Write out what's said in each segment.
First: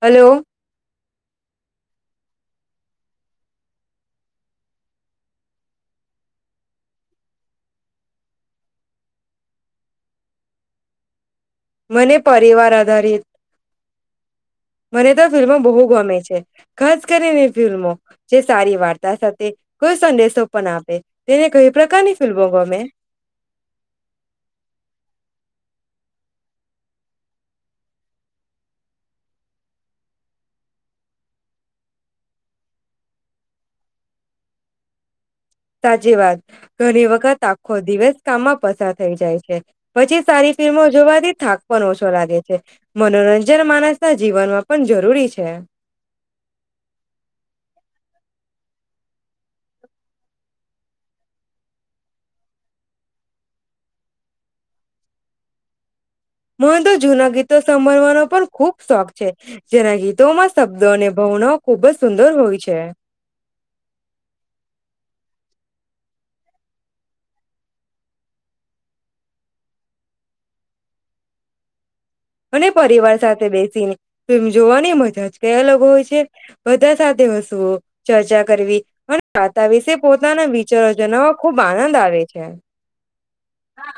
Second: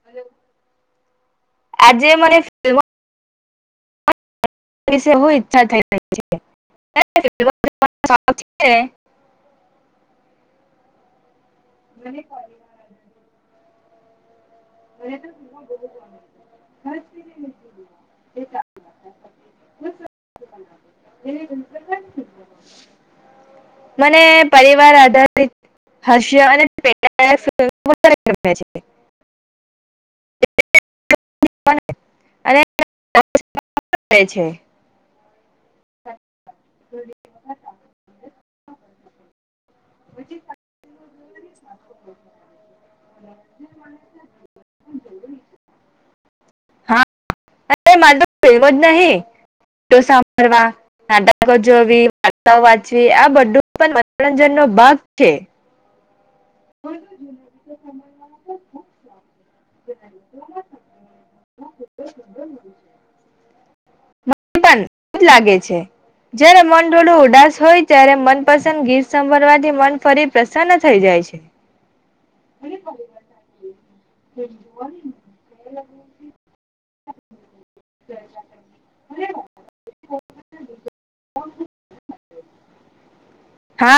Hello. આજે મને film. વિુ ઈચ્છા થઈ રહી છે [unintelligible] મને પરિવાર આધારિત. મને તો ફિલ્મો બહુ ગમે છે, ખાસ કરીને ફિલ્મો જે સારી વા. સાથે કોઈ સંદેશો પણ આપ. મને પરિવાર આધારિત. હર્ષિયા અને. [inaudible] [inaudible] અનેે [inaudible] છે. સાચી વાત. ઘણી વખત આખો દિવસ કામમાં પસાર થઈ જાય છે. પછી સારી ફિલ્મો જોવાથી થાક પણ ઓછો લાગે છે. મનોરંજન માણસના જીવનમાં પણ જરૂરી છે. એવ જ નહી તો સાંભળવા, નાટકો જોવી, વાર્તાઓ વાચવી આ બધું પણ મનોરંજનનો ભાગ થે. મને તો જૂના ગીતો સાંભળવાનો પણ ખૂબ શોખ છે. જેના ગીતોમાં શબ્દો અને ભવનાઓ ખૂબ જ સુંદર હોય છે. મ [inaudible] પણ જ લાગે છે. જ્યારે મન થોડું ઉદાસ હોય ત્યારે, મનપસંદ ગીત સાભળવાથી મન ફરી પ્રસન્ન થઈ જાય છે. અને પરિવાર સાથે બેસીને ફિલ્મ જોવાની મજા જ કઈ અલગ હોય છે. બધ બધા સાથે હસવું, ચર્ચા કરવી અને વાતા વિશે પોતાના વિચારો જણાવા ખૂબ આનંદ આવે છે. હા.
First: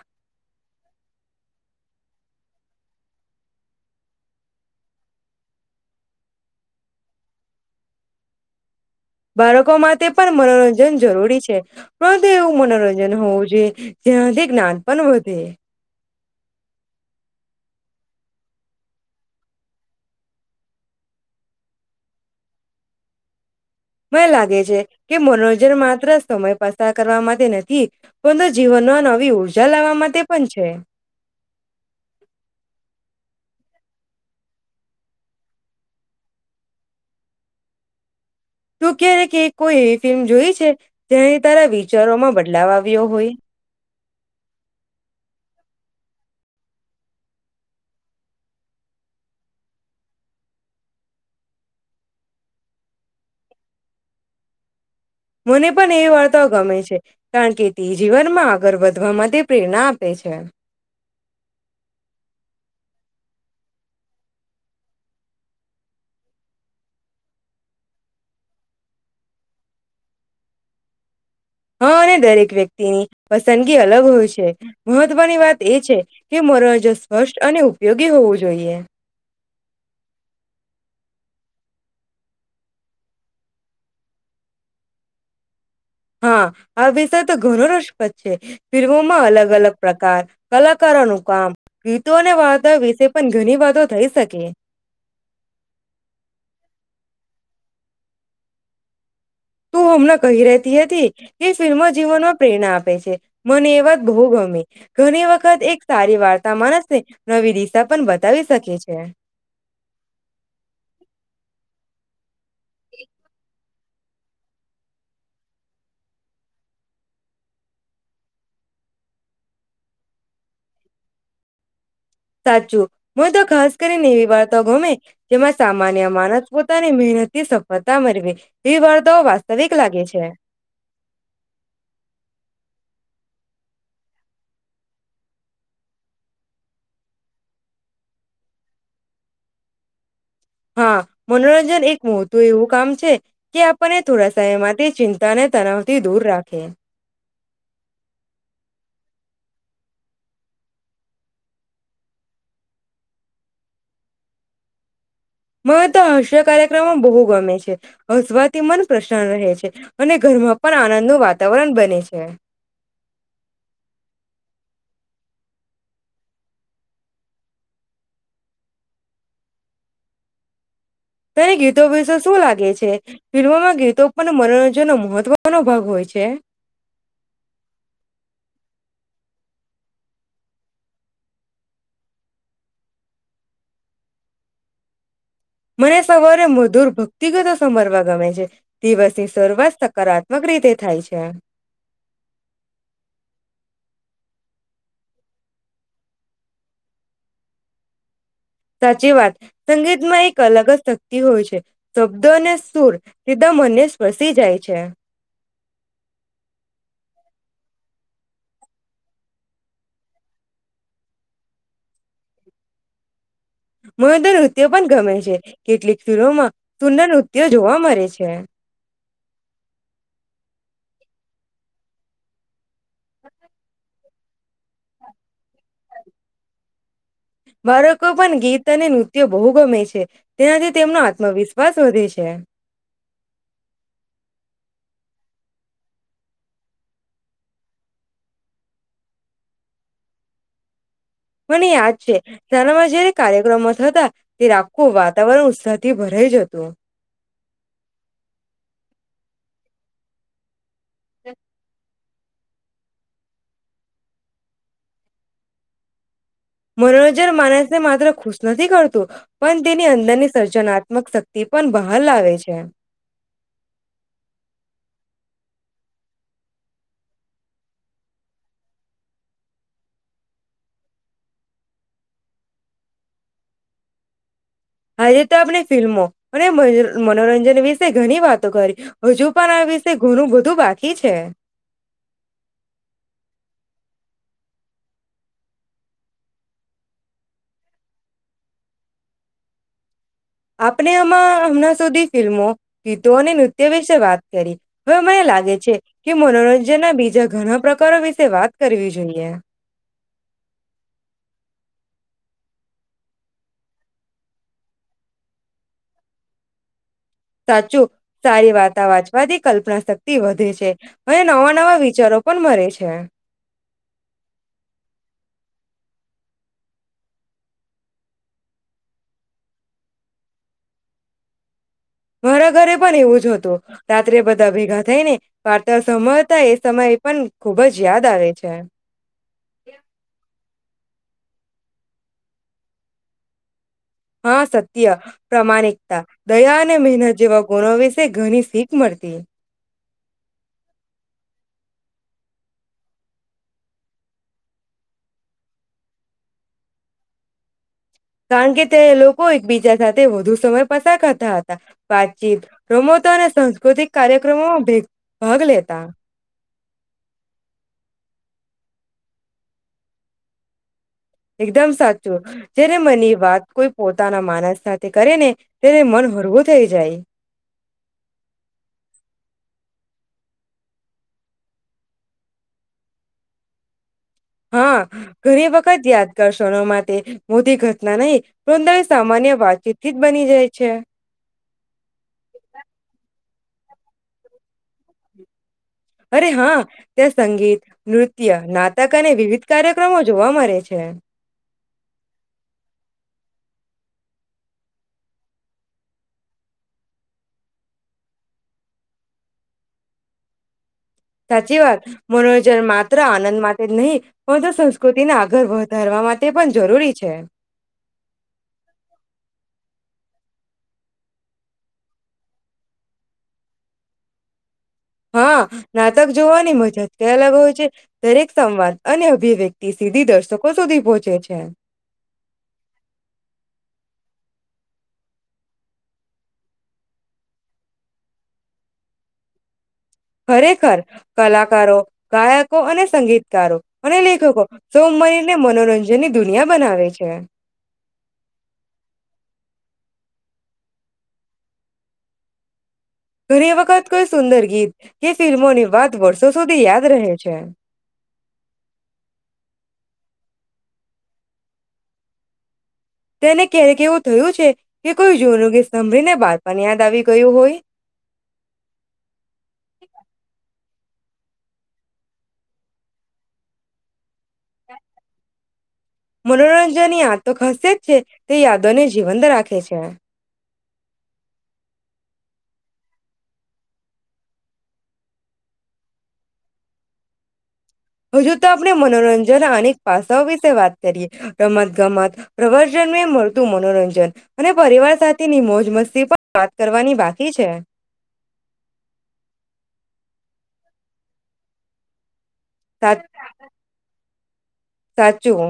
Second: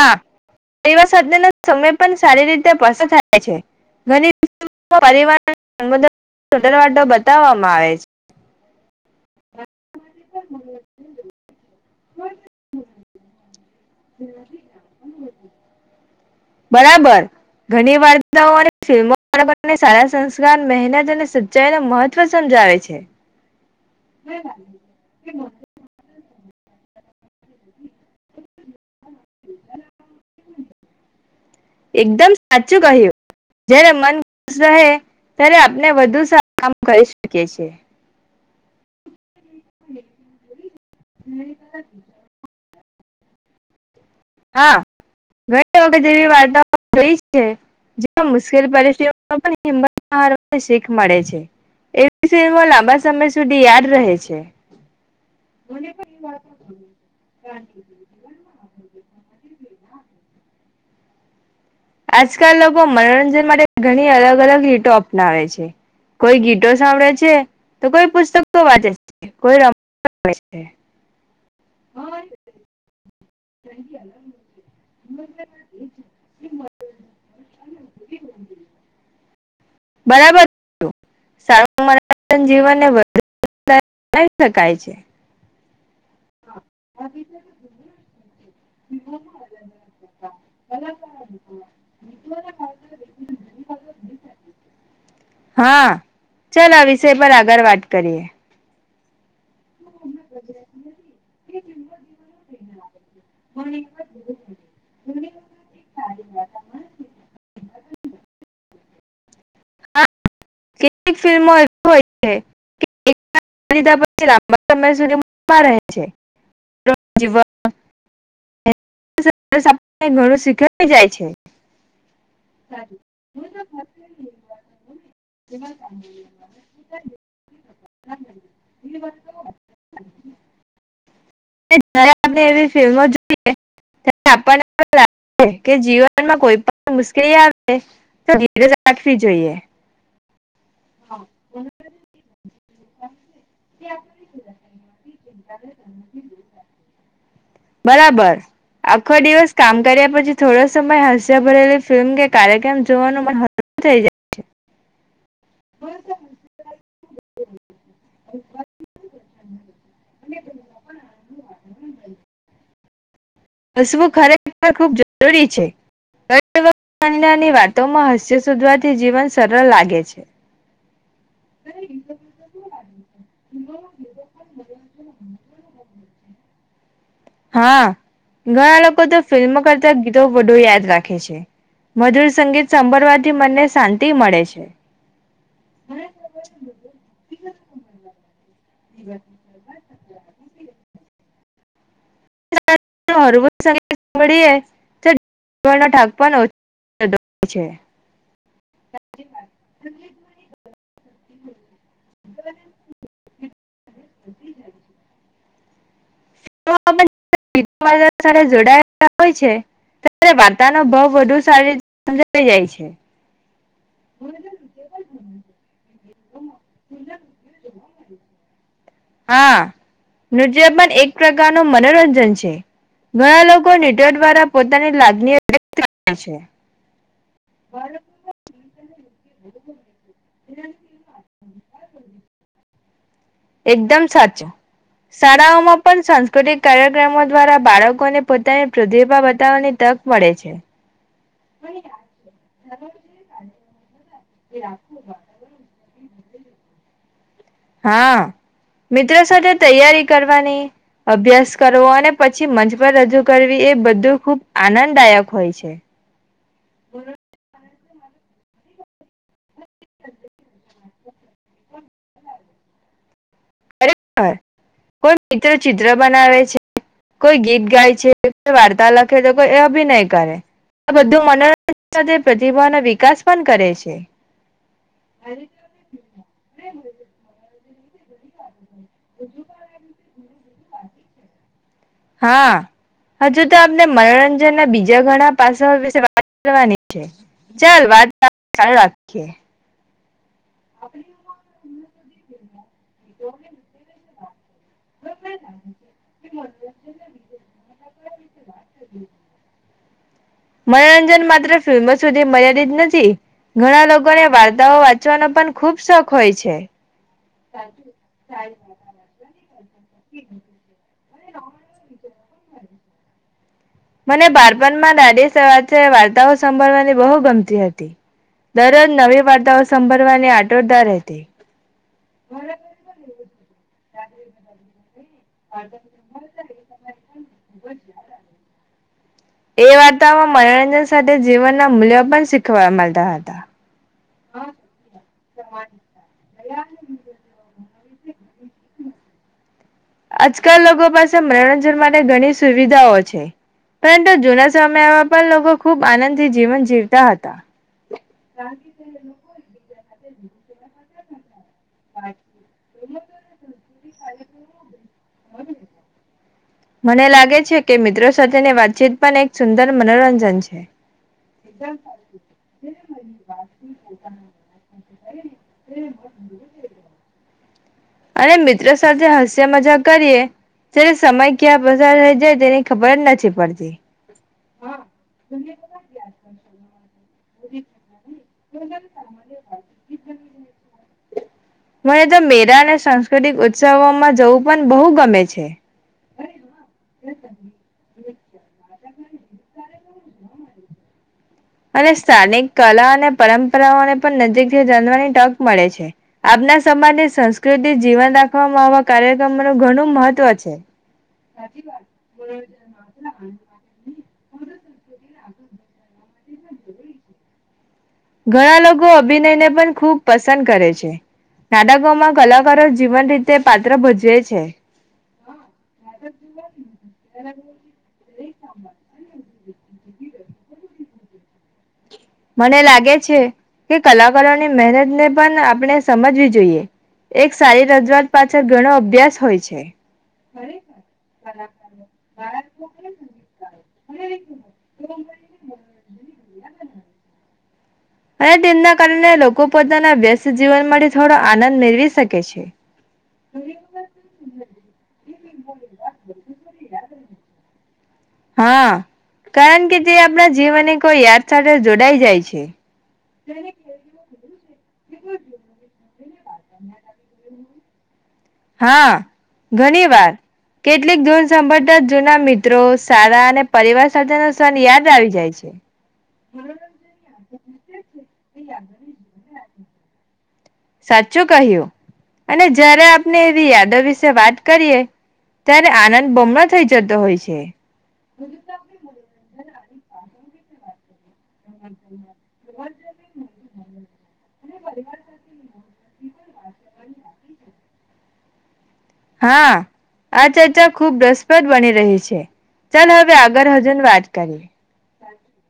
પરિવાર સાથેનો સમય પણ સારી રીતે પસાર થાય છે. ઘની [inaudible] પરિવાર [inaudible] બતાવા માં આવે છ. બાળકો માટે પણ મનોરંજન જરૂરી છે. પણ તે એવું મનોરંજન હોવું જોએ જેનાથી જ્ઞાન પણ વધે. બરાબર ઘણી વાર્તાઓ અને ફિલ્મો પણ આપણને સારા સંસ્કાર, મહેનત અને સચ્ચાઈ નો મહત્વ સમજાવે છે. મને લાગે છે કે, મનોરંજન માત્ર સમય પસાર કરવામા તે નથી પરંતુ જીવનમાં નવી ઉર્જા લાવા માટે પન છે. જ્યારે મન ખુશ રહે, ત્યારે આપને વધુ સા [inaudible] કામ કરી શકીએ છીએ. તૂ કેને કે. કોઈ એવી ફિલ્મ જોઈ છે, જેનાઈ તારા વિચારોમાં બદલાવ આવ વ્યો હોય. હા, ઘણી વખત એવી વાર્તાઓ જોઈ છે. જેમાં મુશ્કેલ પરીસથીઓમાં પણ હિંમત ન હારવાની શીખ મળે છે. એ [inaudible] લાંબા સમય સુધી યાદ રહે છે. મને પણ એ વાર્તાઓ ગમે છે. કારણ કે, તે જીવનમાં આગળ વધ ધવા માટે પ્રેરણા આપે છે. આજકાલ લોકો મનોરંજન માટે ઘણી અલગ અલગ રીતો અપનાવે છે. કોઈ ગીતો સાંભળે છે, તો કોઈ પુસ્તકો વાંચે છે, કોઈ રમ [inaudible] છે. હા, અને દરેક વ્યક્તિની પસંદગી અલગ હોય છે. મહત્વની વાત એ છે કે, મનોરજન સ્પષ્ટ અને ઉપયોગી હોવું જોઈએ. બરાબર [inaudible] સારું મનોરજન જીવનને વધુ [inaudible] શકાય છે. હા, આ વિષય તો ઘણો રષપ્રદ છે. ફિલ્મોમાં અલગ અલગ પ્રકાર, કલાકારોનું કામ, ગીતો અને વાર્તાઓ વિશે પણ ઘણી વાતો થઈ શકે. સય પર આગળ વાત કરીએ. તું હમણાં કહી રેહતી હતી કે, ફિલ્મો જીવનમાં પ્રેરણા આપે છે. મને એ વાત બહુ ગમી ઘણી વખત એક સારી વાર્તા માણસને નવી દિશા પણ બતાવી શકે છે. કે હા કેટલીક ફિલ્મો હોય છે. એક પછી લાંબા સમય સુધી રહે છે [unintelligible] શીખ [inaudible] સાચું હ તો ખાસ કરીને એવી વાર્તો ગમે જેમાં જ્યારે સામાન્ય માનસ પોતાની મહેનત થી સફળતા મેળવી એવી વાર્તાઓ વાસ્તવિક લાગે છે. જ આપ એવી ફિલ્મો જોઈએ ત આપને લાગ કે જીવનમાં કોઈ પણ મુશ્કેલી આવે તો ધીરજ રાખવી જોઈએ. હા મનોરંજન એક મોતું એવું કામ છે કે આપણને થોડા સમય માટે ચિંતા અને તણવથી દૂર રાખે. બરાબર આખો દિવસ કામ કર્યા પછી થોડો સમય હસ્યા ભરેલી ફિલ્મ કે કાર્યક્રમ જોવાનું મન હળવું થઈ જાય છે. મને તો હાસ્ય કાર્યક્રમો બહુ ગમે છે હસવાથી મન પ્રશન્ન રહે છે અને ઘરમાં પણ આનંદ નો વાતાવરણ બને છે. હસવું ખરેખર ખૂબ જરૂરી છેની [unintelligible] વાતોમાં હસ્ય શોધવાથી જીવન સરળ લાગે છે. તેને ગીતો વિશે શું લાગે છે ફિલ્મોમાં ગીતો પણ મનોરંજનનો મહત્વનો ભાગ હોય છે. હા ઘણા લોકો તો ફિલ્મો કરતા ગીતો વધુ યાદ રાખે છે. મધુર સંગીત સાંભળવાથી મને શાંતિ મળે છે. મને સવારે મધુર ભક્તિગતો સમરવા ગમે છે. દિવસની શરૂવાત હકારાત્મક રીતે થાય છે. [unintelligible] હળવું સંગીત સાંભળીયે તો દિવસ નો થાક પણ ઓછો થાય છે. સાચી વાત, સંગીતમાં એક અલગ જ શક્તિ હોય છે, શબ્દ અને સુર સીધા મનને સ્પસી જાય છે. સાથે જોડાયેલા હોય છે્યારે વાર્તા ન ભાવ વધુ સારી રીતે સમજી જાય છે. [unintelligible] મહદ નૃત્ય પણ ગમે છે કેટલીક ફિલ્લોમાં સુંદર નૃત્યો જોવા મળે છે. હા નૃત્ય પણ એક પ્રકાર નો મનોરંજન છે. ઘણા લોકોને દ્વારા પોતાની લાદણીઓ વ્યક્ત કરે છે. બાળકો પણ ગીત અને નૃત્યો બહુ ગમે છે, તેનાથી તેમનો આત્મવિશ્વાસ વધે છે. એકદમ સાચો, શાળાઓમાં પણ સાંસ્કૃતિક કાર્યક્રમો દ્વારા બાળકોને પોતાની પ્રતિભા બતાવવાની તક મળે છે. મને યાદ છે, શાળામાં જયારે કાર્યક્રમો થતા તે રાખું વાતાવરણ ઉત્સાહથી ભર રઈ જતું. હા, મિત્રો સાથે તૈયારી કરવાની અભ્યાસ કરવો અને પછી મંચ પર રજૂ કરવી એ બધું ખૂબ આનંદદાયક હોય છે. મનોરંજન માનસ ને માત્ર ખુશ નથી કરતું. પણ તેની અંદરની સર્જના ત્ક શક્તિ પણ બહાલ આવેે છે. ખરે કોઈ મિત્ર ચિત્ર બનાવે છે, કોઈ ગીત ગાય છે વાર્તા લખે તો કો એ અભિનય કરે, બધું મનોરંજન સાથે પ્રતિભાનો વિકાસ પણ કરે છે. આજે તો આપણે ફિલ્મો, અને મનોરંજન વિશે ઘણી વાતો કરી. હજુ પણ આ વિસે બધું બાકી છે. હા હજુ તો આપણે મનોરંજન ના બીજા ઘણા પાસા વિશે વાત કરવાની છે, ચલ વાત ચાલુ રાખીએ. આપણે આમાં હમણાં સુધી ફિલ્મો, ગીતો અને નૃત્ય વિશે વાત કરી હવે મને લાગે છે, કે મનોરંજનના બીજા ઘણા પ્રકારો વિશે વાત કરવી જોઈએ. મનોરંજન માત્ર ફિલ્મો સુધી મર્યાદીત નથી, ઘણા લોકોને વાર્તાઓ વાંચવાનો પણ ખુબ શોખ હોય છે. સાચું, સારી વાર્તા વાંચવાથી કલ્પના શક્તિ વધે છે. અને નવા નવા વિચારો પણ મળે છે. મને બાળપણમાં દાદી વાર્તાઓ સાંભળવાની બહુ ગમતી હતી, દરરોજ નવી વાર્તાઓ સંંભળવાની આટરદાર રહેતી. મારા ઘરે પણ એવું જ હતું, રાત્રે બધા ભેગા થઈ ને વાર્તા સંભાળતા એ સમય પણ ખુબ જ યાદ આવે છે. એ વાર્તાઓ મનોરંજન સાથે જીવનના મૂલ્યો પણ શીખવા મળતા હતા. હા સત્ય, પ્રામાણિકતા, દયા અને મહેનત જેવા ગુણો વિસ તે ઘણી શીખ મળતી. આજકાલ લોકો પાસે મનોરંજન માટે ઘણી સુવિધાઓ છે. પરંતુ, જુના સમયોમાં પણ લોકો ખૂબ આનંદથી જીવન જીવતા હતા. કારણ કે, તે એ લોકો એકબીજા સાથ તે વધુ સમય પસાર કરતા હતા. વાતચીત રમતો અને સાંસ્કૃતિક કાર્યક્રમોમાં ભે ભાગ લેતા. મને લાગે છે, કે મિત્રો સાથેની વાતચીત પણ એક સુંદર મનોરંજન છે. એકદમ સાચું. જ્યારે મનની વાત કોઈ પોતાના માનસ સાથે કરેને ત્યારે, મન હળવું થઈ જાય. અને મિત્રો સાથે હસ્ય મજા કરીએ. ત્યારે, સમય ક્યાં પસાર થઈ જાય. તેની ખબર જ નથી પડતી. હા, ઘણી વખત યાદ કરશો, એના માટે. મોટી ઘટના નય બની જાય છે. મને તો મેરાને સાસ્કૃતિક સવામાં જવું પણ બહુ ગમે છે. અરે હા, ત્યાં સંગીત, નૃ ત્ય, નાટક અને વિવિધ કાર્યક્રમો જોવા મળે છે. અને સ્થાનિક કલા અને પરંપરાઓને પણ નજીકથી જાણવાની તક મળે છે. આપના સમાજની સંસ્કૃતિ જીવન રાખવાવામાં આવા કાર્યક્રમોનું ઘણું મહત્વ છે. સાચી વાત. મનોરંજન માત્ર આનંદ માટે જ નહીં, પરતું સંસ્કૃતિના ઘર વધારવા માટે પણ જરૂરી છે. ઘણા લોકો અભિનયને પણ ખૂબ પસંદ કરે છે. નાટકોમાં કલાકારો જીવન રીતે પાત્ર ભજવે છે. હ, નાટક જોવાની મજા કય અલગ હોય છે. દરેક સંવાદ અને અભિવ્યક્ત તી સીધી દર્શકો સુધી પહોંચે છે. મને લાગે છે, કે કલાકારોની મહેનતને પણ આપણે સમજવી જોઈએ. એક સારી રજૂઆત પાછળ ઘણો અભ્યાસ હોય છે. ખરેખર કલાકારો, ગાયકો અને સંગીતકારો અને લેખકો સોમમરીને મનોરંજન ની દુનિયા બનાવે છે. અને તેના કારણે, લોકો પોતાના વ્યસ્ત જીવન માટે થોડો આનંદ મેળવી શકે છે. ઘણી વખત કોઈ સુંદર ગીત કે ફિલ્મોની વાત વર્ષો સુધી યાદ રહે છે. હાં, કારણ કે, જે આપણા જીવન કોઈ યાદ સાથે જોડાઈ જાય છે. તેને ક્યારેક એવું થયું છે. કે કોઈ જુનું ગીત સાંભરીને બાળપણ યાદ આવી ગયું હોય. હાં, ઘણીવાર. કેટલીક, ધૂન સંભળતા જ જૂના મિત્રો સારાં અને પરિવાર સાથેનો સન યાદ આવી જાય છે. મનોરંજનની આતો ખસે જ છે, તે યાદોને જીવંત રાખે છે. સાચું કહ્યું. અને જ્યારે આપને એવી યાદો વિશે વાત કરીએ. ત્યારે, આનંદ બમણો થઈ જતો હોય છે. હજુ તો આપણે મનોરંજન અનેક પાસાઓ વિ સે વાત કરીએ. રમત ગમત પ્રવાજન્મે મળતું મનોરંજન, અને પરિવાર સાથેની મોજ મસ્ત પણ વાત કરવાની બાકી છે. હાં, આ ચર્ચા ખુબ રસપ્રદ બની રહી છે. ચાલ સા હવે આગળ હજન વાત કરીએ. સાચું.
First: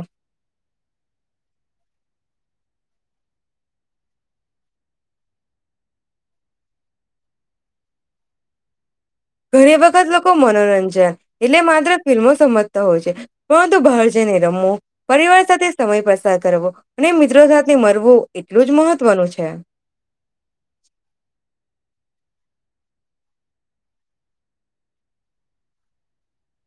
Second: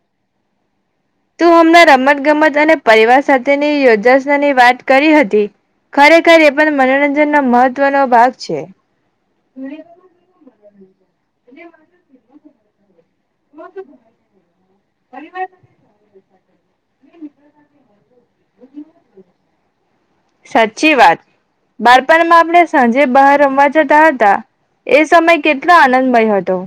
તું હમણાં રમત ગમત અને પરિવાર સાથેની યોજાસનાની વાત કરી હતી, ખરેખર એ પણ મનોરંજનનો મહત્વનો ભાગ છે. ઘણી વખત લોકો મનોરંજન, એટલે માત્ર ફિલ્મો સમજ હોય છે. પરંતુ બહાર જઈને રમવો, પરિવાર સાથે સમય પસાર કરવો, અને મિત્રો સાથે રમવો એટલું જ મહત્વનું છે. બાળપનમાં આપણે સાંજે બહાર રમવા જતાં હતાં, એ સમય કેટલો આનંદમય હતો.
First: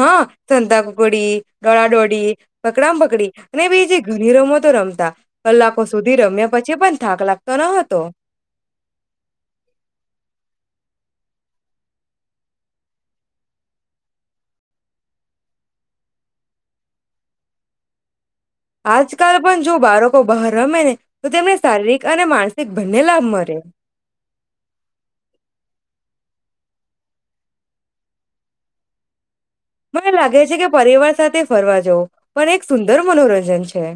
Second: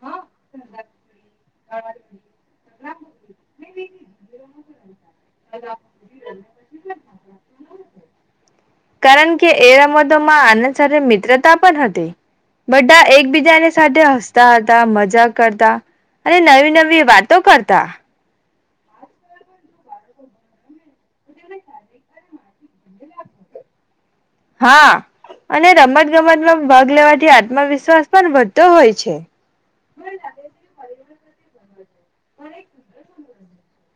હાં સંતાકુકડી ડળડોડી, પકડા પકડી અને બી જે ઘણી રમ તો રમતા. કલાકો સુધી રમ્યા પછી પણ થાક લાગતો ન હતો. કારણ કે, એ રમતોમાં આનંદ સાથે મિત્રતા પણ હતી, બઢા એકબીજાની સાઠે હસતા હતાં, મજા કરતા અને નવી નવી વાટો કરતાં. આજકાલ પણ જો બારકો બહાર રમે ને તો તેમને શારીરિક અને માનસિક બંને લાભ મરે. હાં અને રમત ગમતમાં ભાગ લેવાઠી આત્મવિશ્વાસ પણ વધતો હોય છે. મને લાગે છે કે પરિવાર સાથે ફરવા જવું. પણ એક સુંદર મનોરં જન છે.